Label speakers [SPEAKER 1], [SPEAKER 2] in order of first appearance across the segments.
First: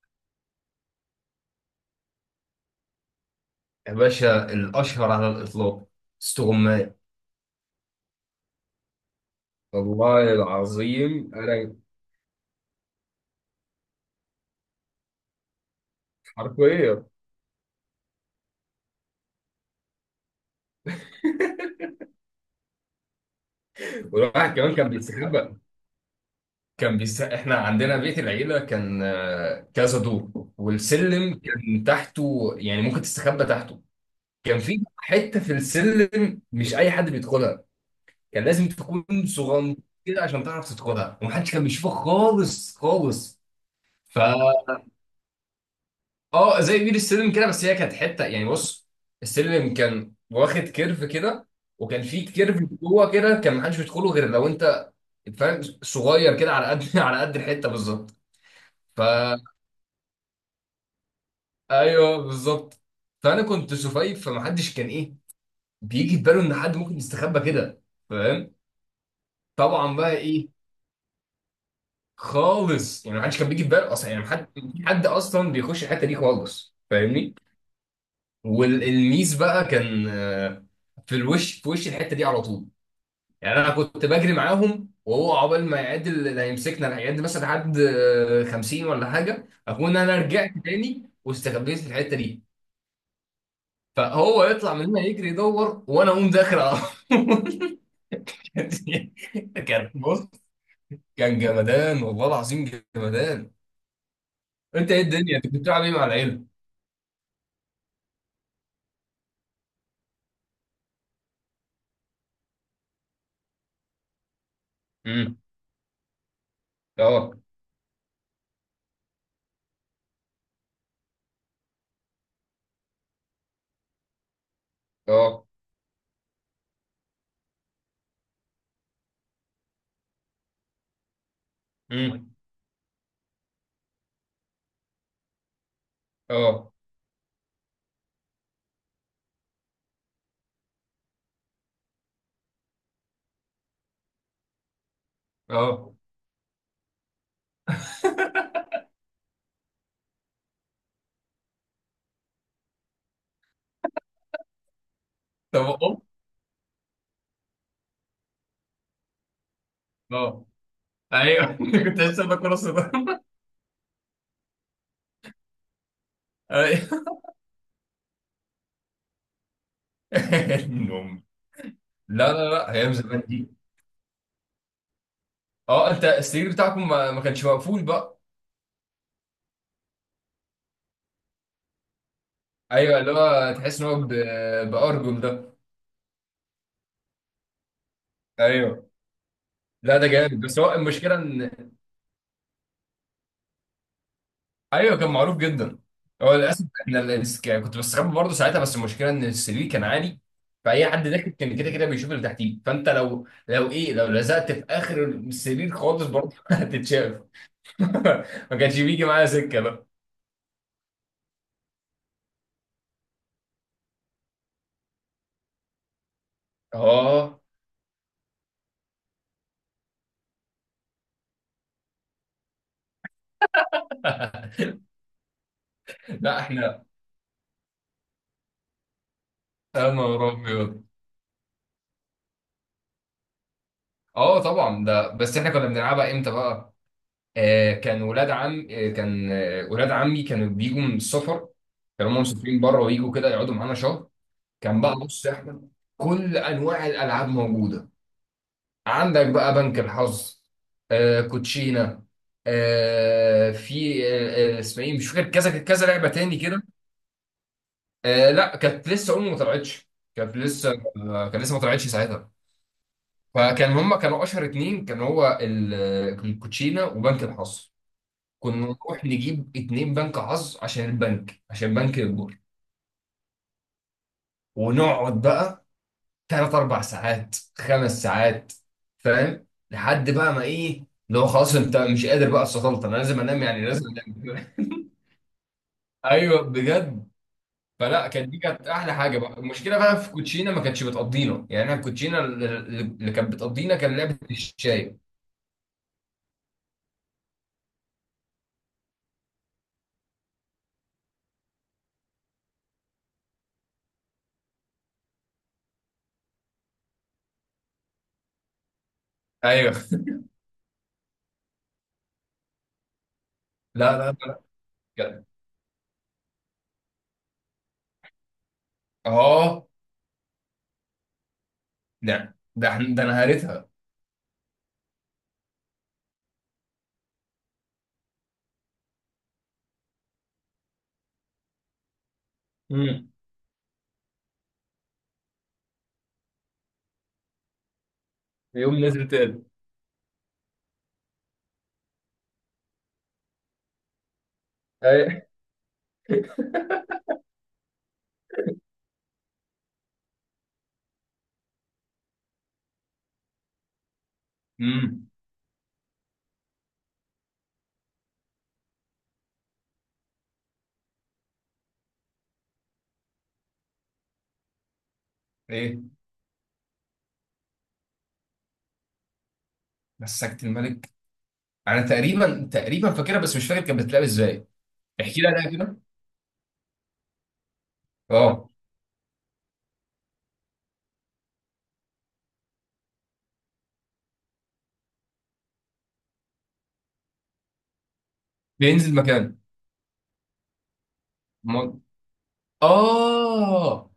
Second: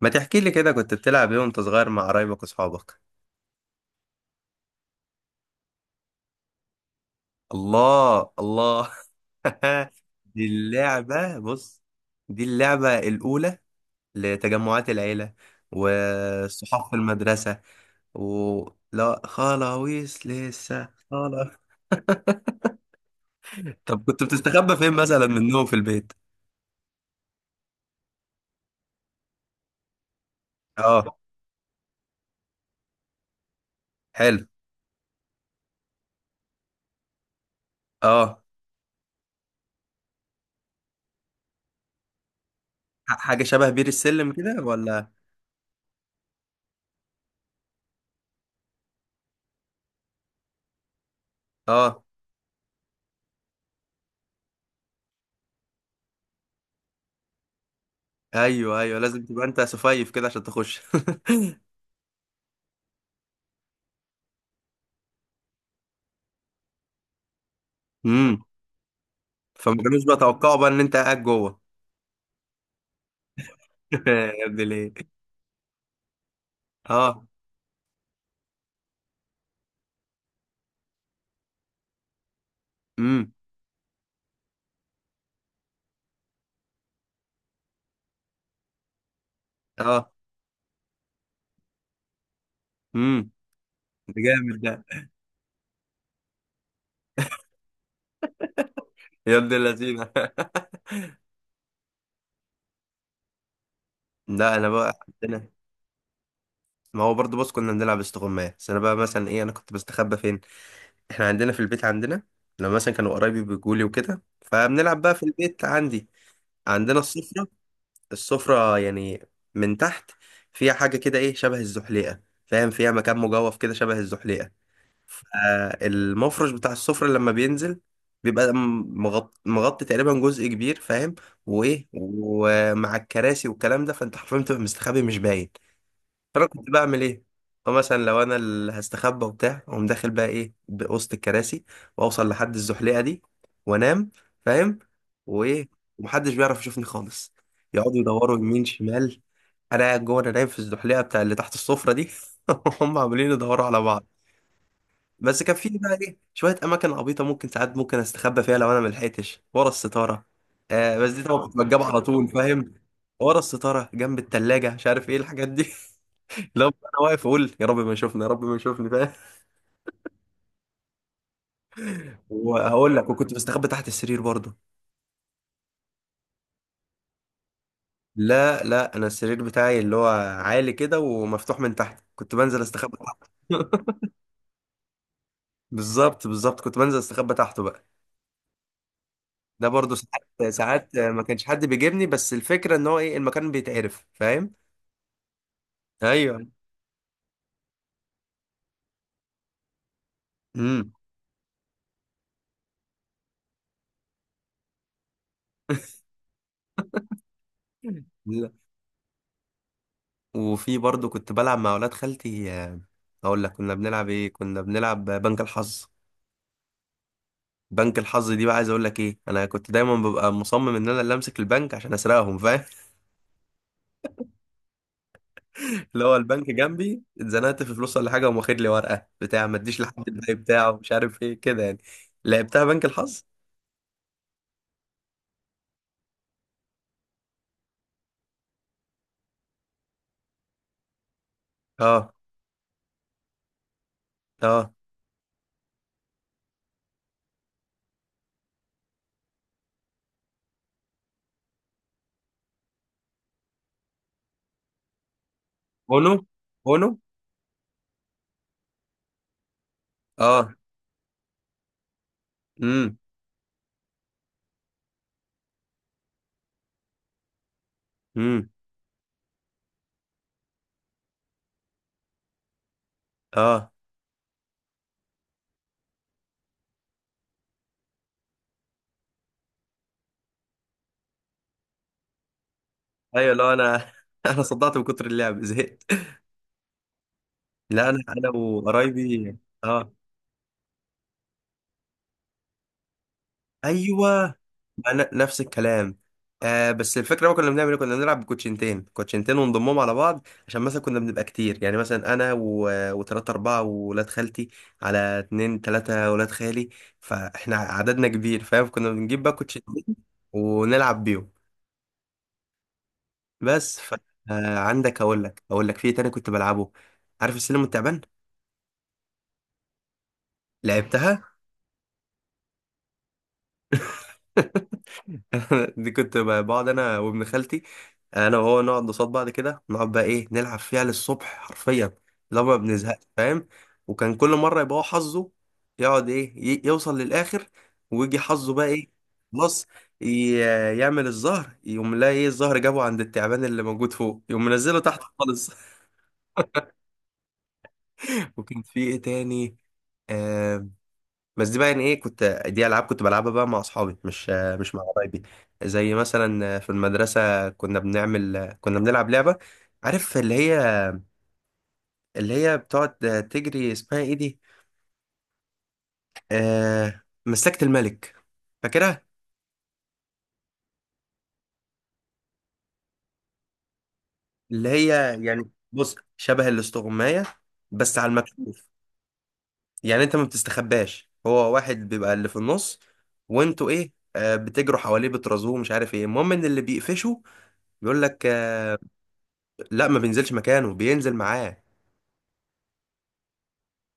[SPEAKER 1] ما تحكي لي كده كنت بتلعب ايه وانت صغير مع قرايبك واصحابك؟
[SPEAKER 2] يا باشا، الأشهر على الإطلاق استغماية.
[SPEAKER 1] الله الله.
[SPEAKER 2] والله
[SPEAKER 1] دي
[SPEAKER 2] العظيم
[SPEAKER 1] اللعبة،
[SPEAKER 2] انا
[SPEAKER 1] بص. دي اللعبة الأولى لتجمعات العيلة والصحاب في
[SPEAKER 2] حرفيا.
[SPEAKER 1] المدرسة. و لا خلاويص لسه خلاص. طب كنت
[SPEAKER 2] والواحد كمان
[SPEAKER 1] بتستخبى
[SPEAKER 2] كان
[SPEAKER 1] فين مثلا
[SPEAKER 2] بيستخبى.
[SPEAKER 1] منهم في البيت؟
[SPEAKER 2] إحنا عندنا بيت العيلة كان كذا دور،
[SPEAKER 1] اه.
[SPEAKER 2] والسلم كان تحته يعني ممكن تستخبى تحته.
[SPEAKER 1] حلو.
[SPEAKER 2] كان في حتة في السلم مش أي حد بيدخلها.
[SPEAKER 1] اه.
[SPEAKER 2] كان لازم تكون صغنطير كده عشان تعرف تدخلها، ومحدش كان بيشوفك خالص خالص.
[SPEAKER 1] حاجة شبه بير
[SPEAKER 2] ف
[SPEAKER 1] السلم كده، ولا؟
[SPEAKER 2] اه، زي بير السلم كده، بس هي كانت حته يعني بص. السلم كان واخد كيرف كده،
[SPEAKER 1] اه.
[SPEAKER 2] وكان فيه كيرف جوه كده، كان محدش بيدخله غير لو انت فاهم، صغير كده على قد على قد الحته بالظبط.
[SPEAKER 1] ايوه ايوه، لازم
[SPEAKER 2] فا
[SPEAKER 1] تبقى انت صفيف كده عشان تخش.
[SPEAKER 2] ايوه بالظبط. فانا كنت سفيف، فمحدش كان ايه بيجي في باله ان حد ممكن يستخبى كده،
[SPEAKER 1] امم.
[SPEAKER 2] فاهم؟
[SPEAKER 1] فما
[SPEAKER 2] طبعا
[SPEAKER 1] كانوش
[SPEAKER 2] بقى ايه،
[SPEAKER 1] بيتوقعوا بقى ان انت قاعد جوه.
[SPEAKER 2] خالص يعني. محدش كان بيجي في باله اصلا، يعني
[SPEAKER 1] يا
[SPEAKER 2] محد
[SPEAKER 1] ابن الايه.
[SPEAKER 2] حد اصلا بيخش الحته دي خالص،
[SPEAKER 1] اه.
[SPEAKER 2] فاهمني؟ والميس بقى كان في الوش، في وش الحته دي على طول.
[SPEAKER 1] امم.
[SPEAKER 2] يعني انا كنت بجري معاهم، وهو عقبال ما يعد اللي هيمسكنا لا، يعد مثلا لحد 50 ولا حاجه، اكون
[SPEAKER 1] اه.
[SPEAKER 2] انا رجعت تاني واستخبيت في الحته دي.
[SPEAKER 1] امم. ده
[SPEAKER 2] فهو
[SPEAKER 1] جامد ده.
[SPEAKER 2] يطلع من هنا يجري يدور، وانا اقوم داخل على طول. كانت-
[SPEAKER 1] يا ابن
[SPEAKER 2] كان
[SPEAKER 1] اللذينه.
[SPEAKER 2] بص، كان جمدان والله العظيم، جمدان.
[SPEAKER 1] لا انا
[SPEAKER 2] انت
[SPEAKER 1] بقى
[SPEAKER 2] ايه الدنيا، انت
[SPEAKER 1] عندنا،
[SPEAKER 2] كنت بتلعب ايه مع العيله؟
[SPEAKER 1] ما هو برضه بص، كنا بنلعب استغماية، بس انا بقى مثلا ايه، انا كنت بستخبى فين؟ احنا عندنا في البيت، عندنا لما مثلا كانوا قرايبي بيجولي وكده فبنلعب بقى في
[SPEAKER 2] امم.
[SPEAKER 1] البيت عندي. عندنا
[SPEAKER 2] اه
[SPEAKER 1] السفرة يعني، من تحت فيها حاجة كده ايه شبه الزحليقة. فاهم، فيها مكان مجوف كده شبه الزحليقة.
[SPEAKER 2] اه.
[SPEAKER 1] المفرش بتاع السفرة لما بينزل بيبقى مغطي تقريبا جزء كبير، فاهم. وايه،
[SPEAKER 2] امم.
[SPEAKER 1] ومع الكراسي والكلام ده فانت حرفيا بتبقى مستخبي، مش باين. فانا كنت
[SPEAKER 2] اه
[SPEAKER 1] بعمل ايه؟ فمثلا لو انا اللي هستخبى وبتاع، اقوم داخل بقى ايه بوسط الكراسي، واوصل لحد الزحليقه دي، وانام، فاهم، وايه.
[SPEAKER 2] اه.
[SPEAKER 1] ومحدش بيعرف يشوفني خالص، يقعدوا يدوروا يمين شمال، انا قاعد جوه، انا نايم في الزحليقه بتاع اللي تحت السفره دي. هم عاملين يدوروا على بعض. بس كان
[SPEAKER 2] طب
[SPEAKER 1] في بقى
[SPEAKER 2] أوه.
[SPEAKER 1] ايه شويه اماكن عبيطه ممكن ساعات ممكن استخبى فيها لو انا ملحقتش ورا الستاره.
[SPEAKER 2] اه.
[SPEAKER 1] بس دي طبعا
[SPEAKER 2] ايوه
[SPEAKER 1] كنت بتجاب
[SPEAKER 2] كنت
[SPEAKER 1] على
[SPEAKER 2] لسه
[SPEAKER 1] طول،
[SPEAKER 2] باكل راسه
[SPEAKER 1] فاهم،
[SPEAKER 2] ده.
[SPEAKER 1] ورا الستاره جنب التلاجة، مش عارف ايه الحاجات دي. لو انا
[SPEAKER 2] أيوة.
[SPEAKER 1] واقف اقول يا رب ما يشوفني، يا رب ما يشوفني، فاهم.
[SPEAKER 2] النوم. لا لا لا، ايام
[SPEAKER 1] وهقول لك،
[SPEAKER 2] زمان
[SPEAKER 1] وكنت
[SPEAKER 2] دي.
[SPEAKER 1] بستخبى تحت السرير برضه.
[SPEAKER 2] اه، انت السرير بتاعكم ما كانش مقفول بقى.
[SPEAKER 1] لا لا، انا السرير بتاعي اللي هو عالي كده ومفتوح من تحت، كنت بنزل استخبى
[SPEAKER 2] ايوه، اللي
[SPEAKER 1] تحت.
[SPEAKER 2] هو تحس ان هو بارجل ده.
[SPEAKER 1] بالظبط بالظبط، كنت بنزل استخبى تحته بقى.
[SPEAKER 2] ايوه.
[SPEAKER 1] ده برضه
[SPEAKER 2] لا ده جامد،
[SPEAKER 1] ساعات
[SPEAKER 2] بس هو
[SPEAKER 1] ساعات
[SPEAKER 2] المشكله
[SPEAKER 1] ما كانش حد
[SPEAKER 2] ان
[SPEAKER 1] بيجيبني، بس الفكره ان هو ايه، المكان بيتعرف، فاهم.
[SPEAKER 2] ايوه كان معروف جدا. هو
[SPEAKER 1] ايوه.
[SPEAKER 2] للاسف احنا كنت بستخبى برضه ساعتها، بس المشكله ان السرير كان عالي، فاي
[SPEAKER 1] امم.
[SPEAKER 2] حد داخل كان كده كده بيشوف اللي تحتيه. فانت لو ايه، لو لزقت في اخر السرير خالص برضه هتتشاف.
[SPEAKER 1] لا.
[SPEAKER 2] ما كانش بيجي معايا سكه بقى.
[SPEAKER 1] وفي برضه كنت بلعب مع اولاد خالتي اقول لك كنا بنلعب ايه. كنا بنلعب بنك الحظ.
[SPEAKER 2] اه.
[SPEAKER 1] بنك الحظ دي بقى عايز اقول لك ايه، انا كنت دايما ببقى مصمم ان انا اللي امسك البنك عشان اسرقهم، فاهم. اللي هو
[SPEAKER 2] لا
[SPEAKER 1] البنك
[SPEAKER 2] احنا.
[SPEAKER 1] جنبي، اتزنقت في فلوس ولا حاجه، وقام واخد لي ورقه بتاع ما تديش
[SPEAKER 2] يا
[SPEAKER 1] لحد
[SPEAKER 2] نهار
[SPEAKER 1] الباقي بتاعه،
[SPEAKER 2] ابيض.
[SPEAKER 1] مش عارف ايه كده يعني. لعبتها بنك الحظ.
[SPEAKER 2] اه طبعا، ده بس احنا كنا بنلعبها امتى بقى؟ آه كان ولاد عم، آه كان ولاد عمي كانوا بيجوا من السفر. كانوا
[SPEAKER 1] اه.
[SPEAKER 2] هم مسافرين بره، ويجوا كده يقعدوا معانا شهر.
[SPEAKER 1] اه.
[SPEAKER 2] كان بقى بص يا احمد، كل انواع الالعاب موجوده. عندك بقى بنك الحظ، آه كوتشينه، آه في اسمها ايه مش فاكر، كذا كذا لعبه
[SPEAKER 1] اونو.
[SPEAKER 2] تاني كده.
[SPEAKER 1] اونو.
[SPEAKER 2] آه لا، كانت لسه امي ما طلعتش، كانت
[SPEAKER 1] اه.
[SPEAKER 2] لسه، كانت لسه ما طلعتش ساعتها.
[SPEAKER 1] امم.
[SPEAKER 2] فكان هما كانوا اشهر اتنين، كان هو الكوتشينه وبنك الحظ.
[SPEAKER 1] امم.
[SPEAKER 2] كنا نروح نجيب اتنين بنك حظ عشان البنك، عشان بنك يكبر.
[SPEAKER 1] اه.
[SPEAKER 2] ونقعد بقى تلات اربع ساعات، خمس ساعات، فاهم؟ لحد بقى ما ايه، لو خلاص انت مش قادر بقى، استطلت انا لازم
[SPEAKER 1] ايوه،
[SPEAKER 2] انام،
[SPEAKER 1] لو
[SPEAKER 2] يعني لازم
[SPEAKER 1] انا انا
[SPEAKER 2] انام.
[SPEAKER 1] صدعت من كتر اللعب، زهقت.
[SPEAKER 2] ايوه بجد.
[SPEAKER 1] لا انا
[SPEAKER 2] فلا
[SPEAKER 1] انا
[SPEAKER 2] كانت دي كانت احلى حاجه بقى.
[SPEAKER 1] وقرايبي.
[SPEAKER 2] المشكله
[SPEAKER 1] اه.
[SPEAKER 2] بقى في كوتشينا ما كانتش بتقضينا، يعني احنا الكوتشينا اللي كانت بتقضينا كان لعبه
[SPEAKER 1] ايوه،
[SPEAKER 2] الشاي.
[SPEAKER 1] انا نفس الكلام. آه بس الفكره بقى كنا بنعمل ايه، كنا بنلعب بكوتشنتين، كوتشنتين ونضمهم على بعض، عشان مثلا كنا بنبقى كتير يعني، مثلا انا و... وتلاته اربعه وولاد خالتي، على اتنين تلاته ولاد خالي، فاحنا عددنا كبير، فاهم، كنا بنجيب بقى
[SPEAKER 2] ايوه.
[SPEAKER 1] كوتشنتين، ونلعب بيهم. بس ف...
[SPEAKER 2] لا لا
[SPEAKER 1] عندك، اقول
[SPEAKER 2] لا.
[SPEAKER 1] لك اقول لك في إيه تاني كنت بلعبه؟ عارف السلم والتعبان؟
[SPEAKER 2] اه.
[SPEAKER 1] لعبتها.
[SPEAKER 2] ده إحنا- ده انا قريتها.
[SPEAKER 1] دي كنت بقعد انا وابن خالتي، انا وهو نقعد قصاد بعض كده، نقعد بقى ايه نلعب فيها للصبح حرفيا، لو ما بنزهقش،
[SPEAKER 2] امم.
[SPEAKER 1] فاهم. وكان كل مره يبقى هو حظه، يقعد ايه يوصل للاخر، ويجي حظه بقى
[SPEAKER 2] يقوم
[SPEAKER 1] ايه.
[SPEAKER 2] نزل تاني.
[SPEAKER 1] خلاص، ي- يعمل الزهر، يقوم لا ايه، الزهر جابه عند التعبان اللي موجود فوق، يقوم منزله تحت
[SPEAKER 2] اي.
[SPEAKER 1] خالص. وكان في ايه تاني آه، بس دي بقى يعني ايه، كنت دي العاب كنت بلعبها بقى مع اصحابي، مش مع
[SPEAKER 2] امم.
[SPEAKER 1] قرايبي. زي مثلا في المدرسه، كنا كنا بنلعب لعبه، عارف اللي هي، اللي هي بتقعد تجري، اسمها ايه دي؟
[SPEAKER 2] ايه
[SPEAKER 1] مسلكه الملك، فاكرها.
[SPEAKER 2] مسكت الملك. انا تقريبا تقريبا فاكرها، بس مش فاكر كانت بتتلعب ازاي.
[SPEAKER 1] اللي هي
[SPEAKER 2] احكي لي
[SPEAKER 1] يعني
[SPEAKER 2] عليها كده.
[SPEAKER 1] بص شبه الاستغمايه، بس على
[SPEAKER 2] اه
[SPEAKER 1] المكشوف. يعني انت ما بتستخباش، هو واحد بيبقى اللي في النص، وانتوا ايه بتجروا حواليه، بترازوه، مش عارف ايه، المهم ان اللي بيقفشه بيقول لك
[SPEAKER 2] بينزل مكان.
[SPEAKER 1] لا ما بينزلش مكانه، بينزل معاه.
[SPEAKER 2] م... اه،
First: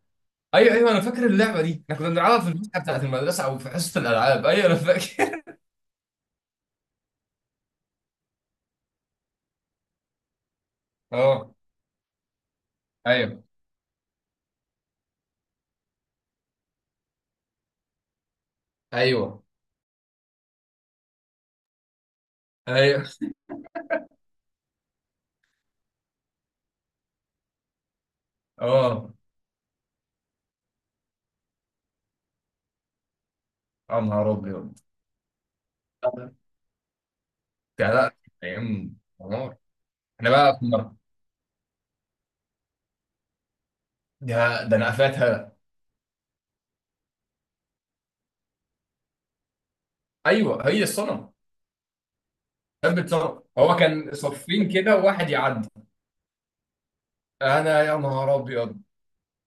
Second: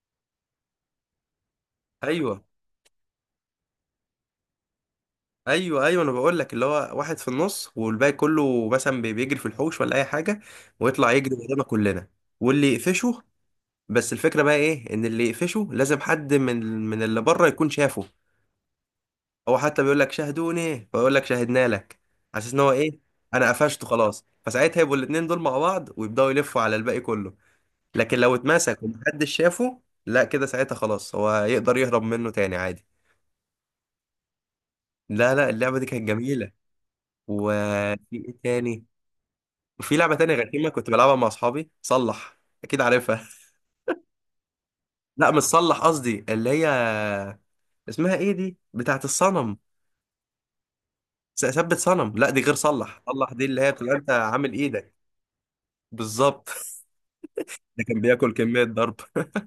[SPEAKER 2] ايوه ايوه، انا فاكر اللعبه دي. احنا كنا بنلعبها
[SPEAKER 1] ايوه
[SPEAKER 2] في الفسحه بتاعت المدرسه، او في حصه الالعاب. ايوه انا فاكر.
[SPEAKER 1] ايوه، ايوه انا بقول لك، اللي هو واحد في النص والباقي كله مثلا بيجري في الحوش ولا اي حاجه، ويطلع يجري
[SPEAKER 2] اه.
[SPEAKER 1] ورانا كلنا، واللي يقفشه.
[SPEAKER 2] ايوه
[SPEAKER 1] بس الفكره بقى ايه، ان اللي يقفشه لازم حد من اللي بره يكون شافه.
[SPEAKER 2] ايوه
[SPEAKER 1] هو حتى بيقول لك شاهدوني، فيقول لك شاهدنا لك، على اساس ان هو ايه،
[SPEAKER 2] ايوه.
[SPEAKER 1] انا قفشته خلاص، فساعتها يبقوا الاتنين دول مع بعض ويبداوا يلفوا على الباقي كله. لكن لو اتمسك
[SPEAKER 2] اه.
[SPEAKER 1] ومحدش شافه، لا كده ساعتها خلاص هو يقدر يهرب منه تاني عادي.
[SPEAKER 2] يا نهار ابيض.
[SPEAKER 1] لا لا، اللعبه دي كانت جميله.
[SPEAKER 2] ده
[SPEAKER 1] وفي
[SPEAKER 2] لا،
[SPEAKER 1] ايه تاني،
[SPEAKER 2] ايام نهار.
[SPEAKER 1] وفي لعبة
[SPEAKER 2] احنا
[SPEAKER 1] تانية
[SPEAKER 2] بقى
[SPEAKER 1] غشيمة كنت
[SPEAKER 2] كنا،
[SPEAKER 1] بلعبها مع أصحابي، صلح، أكيد عارفها.
[SPEAKER 2] ده انا
[SPEAKER 1] لا مش
[SPEAKER 2] قفلتها.
[SPEAKER 1] صلح، قصدي اللي هي، اسمها إيه دي بتاعت الصنم.
[SPEAKER 2] ايوه هي الصنم.
[SPEAKER 1] ثبت صنم، لا دي غير
[SPEAKER 2] كان
[SPEAKER 1] صلح. صلح
[SPEAKER 2] بيتصرف
[SPEAKER 1] دي اللي هي
[SPEAKER 2] هو،
[SPEAKER 1] بتبقى أنت
[SPEAKER 2] كان
[SPEAKER 1] عامل
[SPEAKER 2] صفين
[SPEAKER 1] إيدك.
[SPEAKER 2] كده وواحد يعدي.
[SPEAKER 1] بالظبط.
[SPEAKER 2] انا
[SPEAKER 1] ده
[SPEAKER 2] يا
[SPEAKER 1] كان بياكل
[SPEAKER 2] نهار
[SPEAKER 1] كمية
[SPEAKER 2] ابيض.
[SPEAKER 1] ضرب.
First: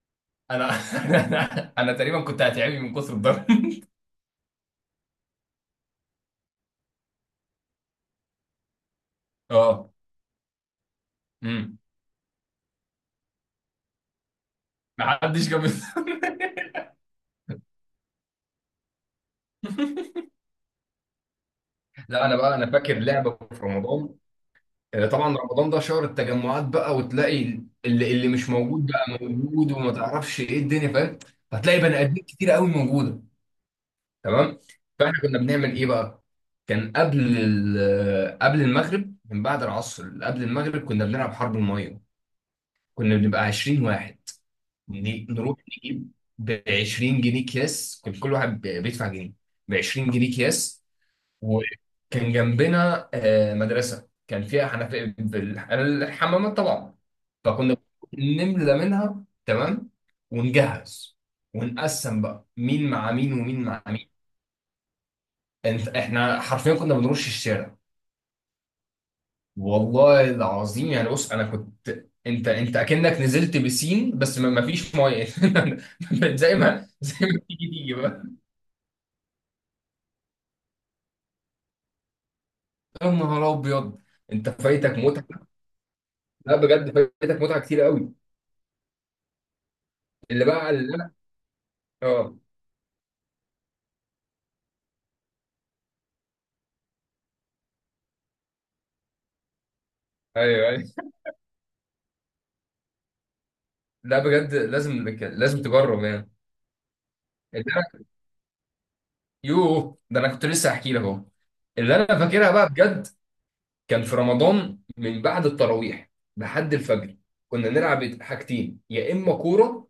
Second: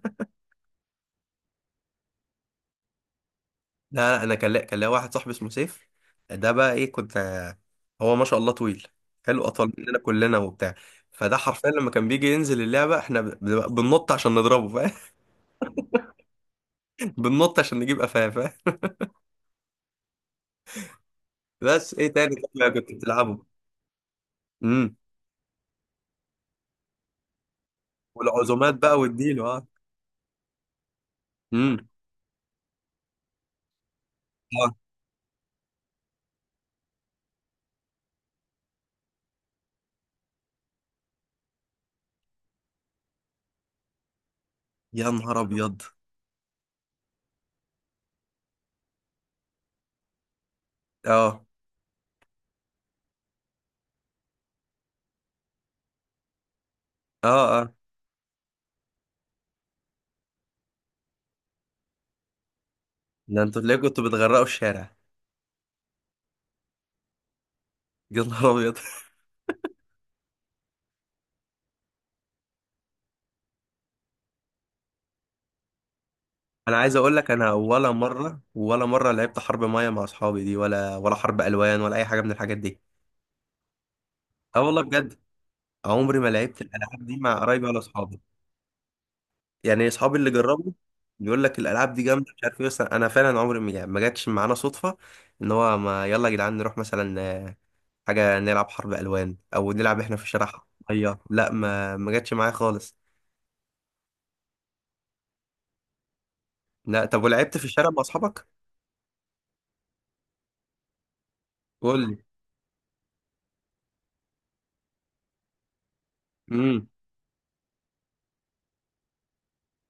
[SPEAKER 2] انا. انا تقريبا كنت هتعبي من كتر الضرب.
[SPEAKER 1] لا لا، أنا كان ليا واحد صاحبي اسمه سيف، ده بقى إيه، كنت، هو ما شاء الله طويل، حلو، أطول
[SPEAKER 2] اه.
[SPEAKER 1] مننا كلنا وبتاع. فده حرفيا
[SPEAKER 2] امم.
[SPEAKER 1] لما كان بيجي ينزل اللعبة احنا بنبقى بننط عشان نضربه، فاهم.
[SPEAKER 2] محدش جاب.
[SPEAKER 1] بننط عشان نجيب قفاه، فاهم. بس ايه
[SPEAKER 2] لا
[SPEAKER 1] تاني
[SPEAKER 2] انا بقى انا
[SPEAKER 1] كنت
[SPEAKER 2] فاكر لعبه
[SPEAKER 1] بتلعبه؟
[SPEAKER 2] في رمضان.
[SPEAKER 1] إمم.
[SPEAKER 2] طبعا رمضان ده شهر التجمعات بقى، وتلاقي اللي مش
[SPEAKER 1] والعزومات
[SPEAKER 2] موجود
[SPEAKER 1] بقى
[SPEAKER 2] بقى
[SPEAKER 1] واديله، اه.
[SPEAKER 2] موجود، وما تعرفش ايه الدنيا، فاهم؟ فتلاقي
[SPEAKER 1] امم.
[SPEAKER 2] بني ادمين كتير قوي موجوده. تمام.
[SPEAKER 1] اه.
[SPEAKER 2] فاحنا كنا بنعمل ايه بقى. كان قبل قبل المغرب، من بعد العصر قبل المغرب كنا بنلعب حرب الميه. كنا بنبقى 20 واحد.
[SPEAKER 1] يا نهار
[SPEAKER 2] نروح
[SPEAKER 1] ابيض.
[SPEAKER 2] نجيب ب 20 جنيه اكياس، كان كل واحد بيدفع جنيه، ب 20 جنيه اكياس.
[SPEAKER 1] اه.
[SPEAKER 2] وكان جنبنا مدرسه كان فيها حنفيه الحمامات طبعا.
[SPEAKER 1] اه. اه.
[SPEAKER 2] فكنا نملى منها، تمام. ونجهز، ونقسم بقى مين مع مين
[SPEAKER 1] ده
[SPEAKER 2] ومين
[SPEAKER 1] انتوا ليه
[SPEAKER 2] مع
[SPEAKER 1] كنتوا
[SPEAKER 2] مين.
[SPEAKER 1] بتغرقوا الشارع؟
[SPEAKER 2] انت احنا حرفيا كنا بنرش الشارع،
[SPEAKER 1] يا نهار ابيض.
[SPEAKER 2] والله العظيم، يعني بص انا كنت، انت انت اكنك نزلت بسين بس ما فيش ميه. زي
[SPEAKER 1] انا
[SPEAKER 2] ما
[SPEAKER 1] عايز اقول
[SPEAKER 2] زي
[SPEAKER 1] لك،
[SPEAKER 2] ما
[SPEAKER 1] انا
[SPEAKER 2] تيجي
[SPEAKER 1] ولا
[SPEAKER 2] تيجي بقى.
[SPEAKER 1] مره، ولا مره لعبت حرب ميه مع اصحابي دي، ولا حرب الوان، ولا اي حاجه من الحاجات دي.
[SPEAKER 2] يا نهار ابيض، انت
[SPEAKER 1] اه والله
[SPEAKER 2] فايتك
[SPEAKER 1] بجد،
[SPEAKER 2] متعه.
[SPEAKER 1] عمري ما
[SPEAKER 2] لا
[SPEAKER 1] لعبت
[SPEAKER 2] بجد
[SPEAKER 1] الالعاب دي مع
[SPEAKER 2] فايتك متعه
[SPEAKER 1] قرايبي ولا
[SPEAKER 2] كتير قوي.
[SPEAKER 1] اصحابي. يعني اصحابي اللي
[SPEAKER 2] اللي بقى
[SPEAKER 1] جربوا
[SPEAKER 2] اللي انا
[SPEAKER 1] بيقول لك الالعاب دي جامده،
[SPEAKER 2] اه.
[SPEAKER 1] مش عارف ايه، بس انا فعلا عمري ما يعني ما جاتش معانا صدفه ان هو، ما يلا يا جدعان نروح مثلا حاجة نلعب حرب ألوان، أو نلعب إحنا في الشارع حرب
[SPEAKER 2] ايوه ايوه.
[SPEAKER 1] مية. لا، ما جاتش معايا خالص.
[SPEAKER 2] لا بجد، لازم تجرب يعني.
[SPEAKER 1] لا طب، ولعبت في
[SPEAKER 2] اللي
[SPEAKER 1] الشارع مع
[SPEAKER 2] انا،
[SPEAKER 1] أصحابك؟
[SPEAKER 2] يوه ده انا كنت لسه هحكي لك اهو، اللي
[SPEAKER 1] قول لي.
[SPEAKER 2] انا فاكرها بقى بجد. كان في رمضان من بعد التراويح لحد
[SPEAKER 1] امم.
[SPEAKER 2] الفجر كنا نلعب حاجتين، يا اما كوره،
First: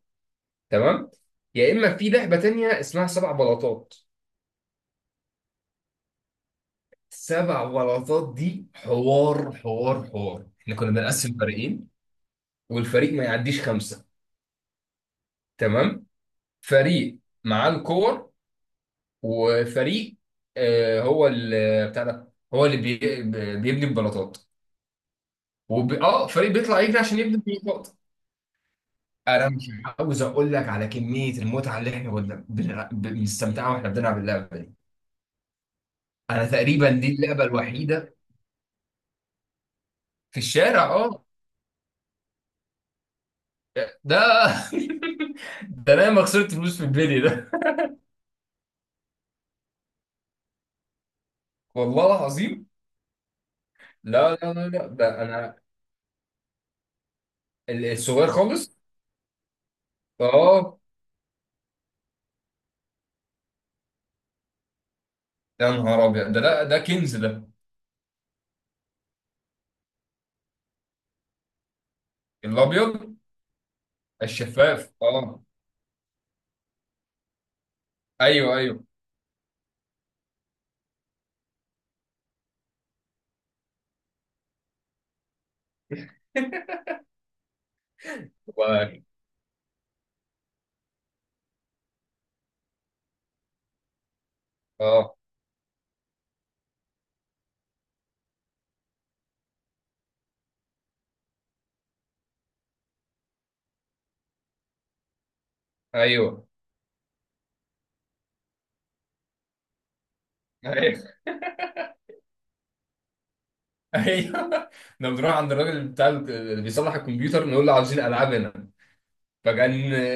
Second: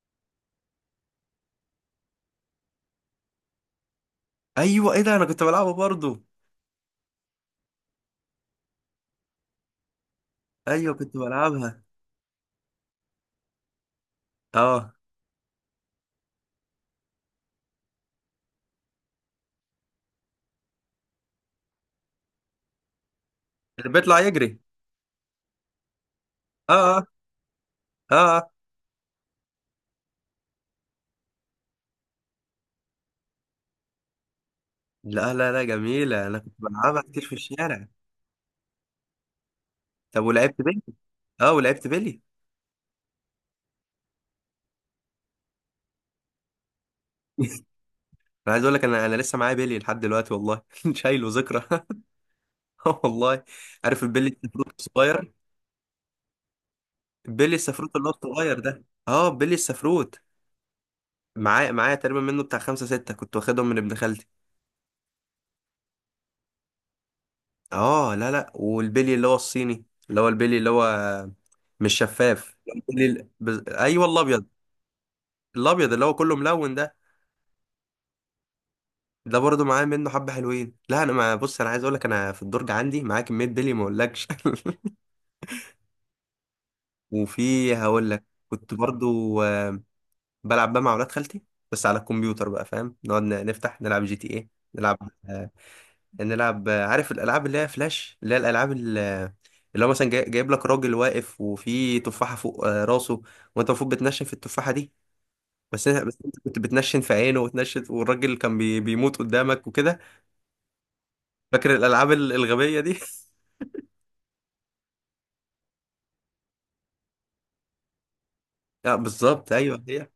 [SPEAKER 2] تمام، يا اما في لعبه تانية اسمها سبع بلاطات.
[SPEAKER 1] أيوه، إيه ده، أنا كنت بلعبها برضو.
[SPEAKER 2] سبع بلاطات دي حوار حوار حوار. احنا كنا
[SPEAKER 1] أيوه كنت
[SPEAKER 2] بنقسم
[SPEAKER 1] بلعبها.
[SPEAKER 2] فريقين، والفريق ما يعديش خمسه،
[SPEAKER 1] أه.
[SPEAKER 2] تمام. فريق معاه الكور وفريق هو اللي بتاع ده، هو اللي بي بيبني
[SPEAKER 1] اللي بيطلع
[SPEAKER 2] البلاطات.
[SPEAKER 1] يجري.
[SPEAKER 2] اه فريق بيطلع
[SPEAKER 1] أه
[SPEAKER 2] يجري
[SPEAKER 1] أه.
[SPEAKER 2] عشان يبني البلاطات.
[SPEAKER 1] أه آه.
[SPEAKER 2] انا مش عاوز اقول لك على كميه المتعه اللي احنا كنا بنستمتعها واحنا بنلعب اللعبه دي.
[SPEAKER 1] لا لا لا، جميلة، أنا
[SPEAKER 2] انا
[SPEAKER 1] كنت
[SPEAKER 2] تقريبا
[SPEAKER 1] بلعبها
[SPEAKER 2] دي
[SPEAKER 1] كتير في
[SPEAKER 2] اللعبه
[SPEAKER 1] الشارع.
[SPEAKER 2] الوحيده
[SPEAKER 1] طب
[SPEAKER 2] في
[SPEAKER 1] ولعبت بيلي؟
[SPEAKER 2] الشارع. اه.
[SPEAKER 1] أه ولعبت بيلي.
[SPEAKER 2] ده ده انا ما خسرت فلوس في البيلي ده،
[SPEAKER 1] أنا عايز أقول لك، أنا لسه معايا بيلي لحد دلوقتي، والله. شايله ذكرى.
[SPEAKER 2] والله العظيم.
[SPEAKER 1] آه والله. عارف البيلي
[SPEAKER 2] لا لا لا
[SPEAKER 1] السفروت
[SPEAKER 2] لا، ده
[SPEAKER 1] الصغير؟
[SPEAKER 2] انا
[SPEAKER 1] بيلي السفروت اللي هو
[SPEAKER 2] الصغير
[SPEAKER 1] الصغير
[SPEAKER 2] خالص.
[SPEAKER 1] ده، أه بيلي السفروت.
[SPEAKER 2] اه.
[SPEAKER 1] معايا تقريبا منه بتاع خمسة ستة، كنت واخدهم من ابن خالتي.
[SPEAKER 2] يا نهار ابيض، ده لا ده كنز ده.
[SPEAKER 1] اه. لا لا، والبلي اللي هو الصيني، اللي هو البلي اللي هو مش شفاف، البلي
[SPEAKER 2] الابيض
[SPEAKER 1] ايوه الابيض،
[SPEAKER 2] الشفاف. اه
[SPEAKER 1] الابيض اللي هو كله ملون ده.
[SPEAKER 2] ايوه ايوه.
[SPEAKER 1] ده برضه معايا منه حبة حلوين. لا انا ما بص، انا عايز اقول لك انا في الدرج عندي معايا كمية بلي ما اقولكش. وفي هقول لك، كنت
[SPEAKER 2] والله.
[SPEAKER 1] برضه آه، بلعب بقى مع اولاد خالتي، بس على الكمبيوتر بقى، فاهم. نقعد نفتح نلعب GTA، نلعب،
[SPEAKER 2] اه
[SPEAKER 1] نلعب، عارف الالعاب اللي هي فلاش، اللي هي الالعاب اللي، اللي هو مثلا جايب لك راجل واقف وفي تفاحه فوق راسه، وانت المفروض بتنشن في التفاحه دي، بس بس انت
[SPEAKER 2] ايوه
[SPEAKER 1] كنت بتنشن في عينه وتنشن والراجل كان بيموت قدامك وكده.
[SPEAKER 2] ايوه
[SPEAKER 1] فاكر الالعاب الغبيه دي؟
[SPEAKER 2] ايوه. لما بنروح عند الراجل بتاع اللي بيصلح الكمبيوتر، نقول له عاوزين العاب هنا.
[SPEAKER 1] اه بالظبط،
[SPEAKER 2] فكان
[SPEAKER 1] ايوه هي،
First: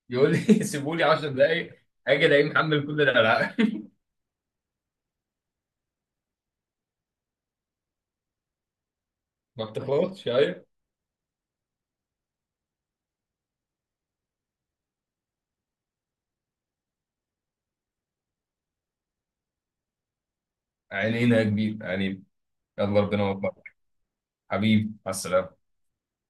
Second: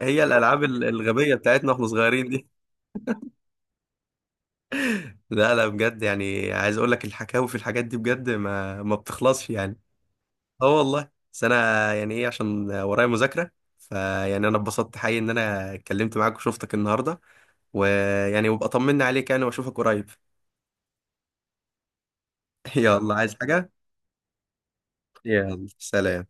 [SPEAKER 1] هي
[SPEAKER 2] يقول لي
[SPEAKER 1] الالعاب
[SPEAKER 2] سيبوا لي 10
[SPEAKER 1] الغبيه بتاعتنا
[SPEAKER 2] دقايق،
[SPEAKER 1] واحنا
[SPEAKER 2] اجي
[SPEAKER 1] صغيرين
[SPEAKER 2] الاقيه
[SPEAKER 1] دي.
[SPEAKER 2] محمل كل الالعاب.
[SPEAKER 1] لا لا بجد، يعني عايز اقول لك الحكاوي في الحاجات دي بجد ما بتخلصش
[SPEAKER 2] ما
[SPEAKER 1] يعني.
[SPEAKER 2] بتخلصش، ايوه.
[SPEAKER 1] اه والله. بس انا يعني ايه، عشان ورايا مذاكره، فيعني انا اتبسطت حقيقي ان انا اتكلمت معاك وشفتك النهارده، ويعني وابقى طمنا عليك يعني، واشوفك قريب.
[SPEAKER 2] عينينا يا كبير، عينينا. يلا
[SPEAKER 1] يلا،
[SPEAKER 2] ربنا
[SPEAKER 1] عايز حاجه؟
[SPEAKER 2] يوفقك، حبيبي، مع السلامة.
[SPEAKER 1] يلا سلام.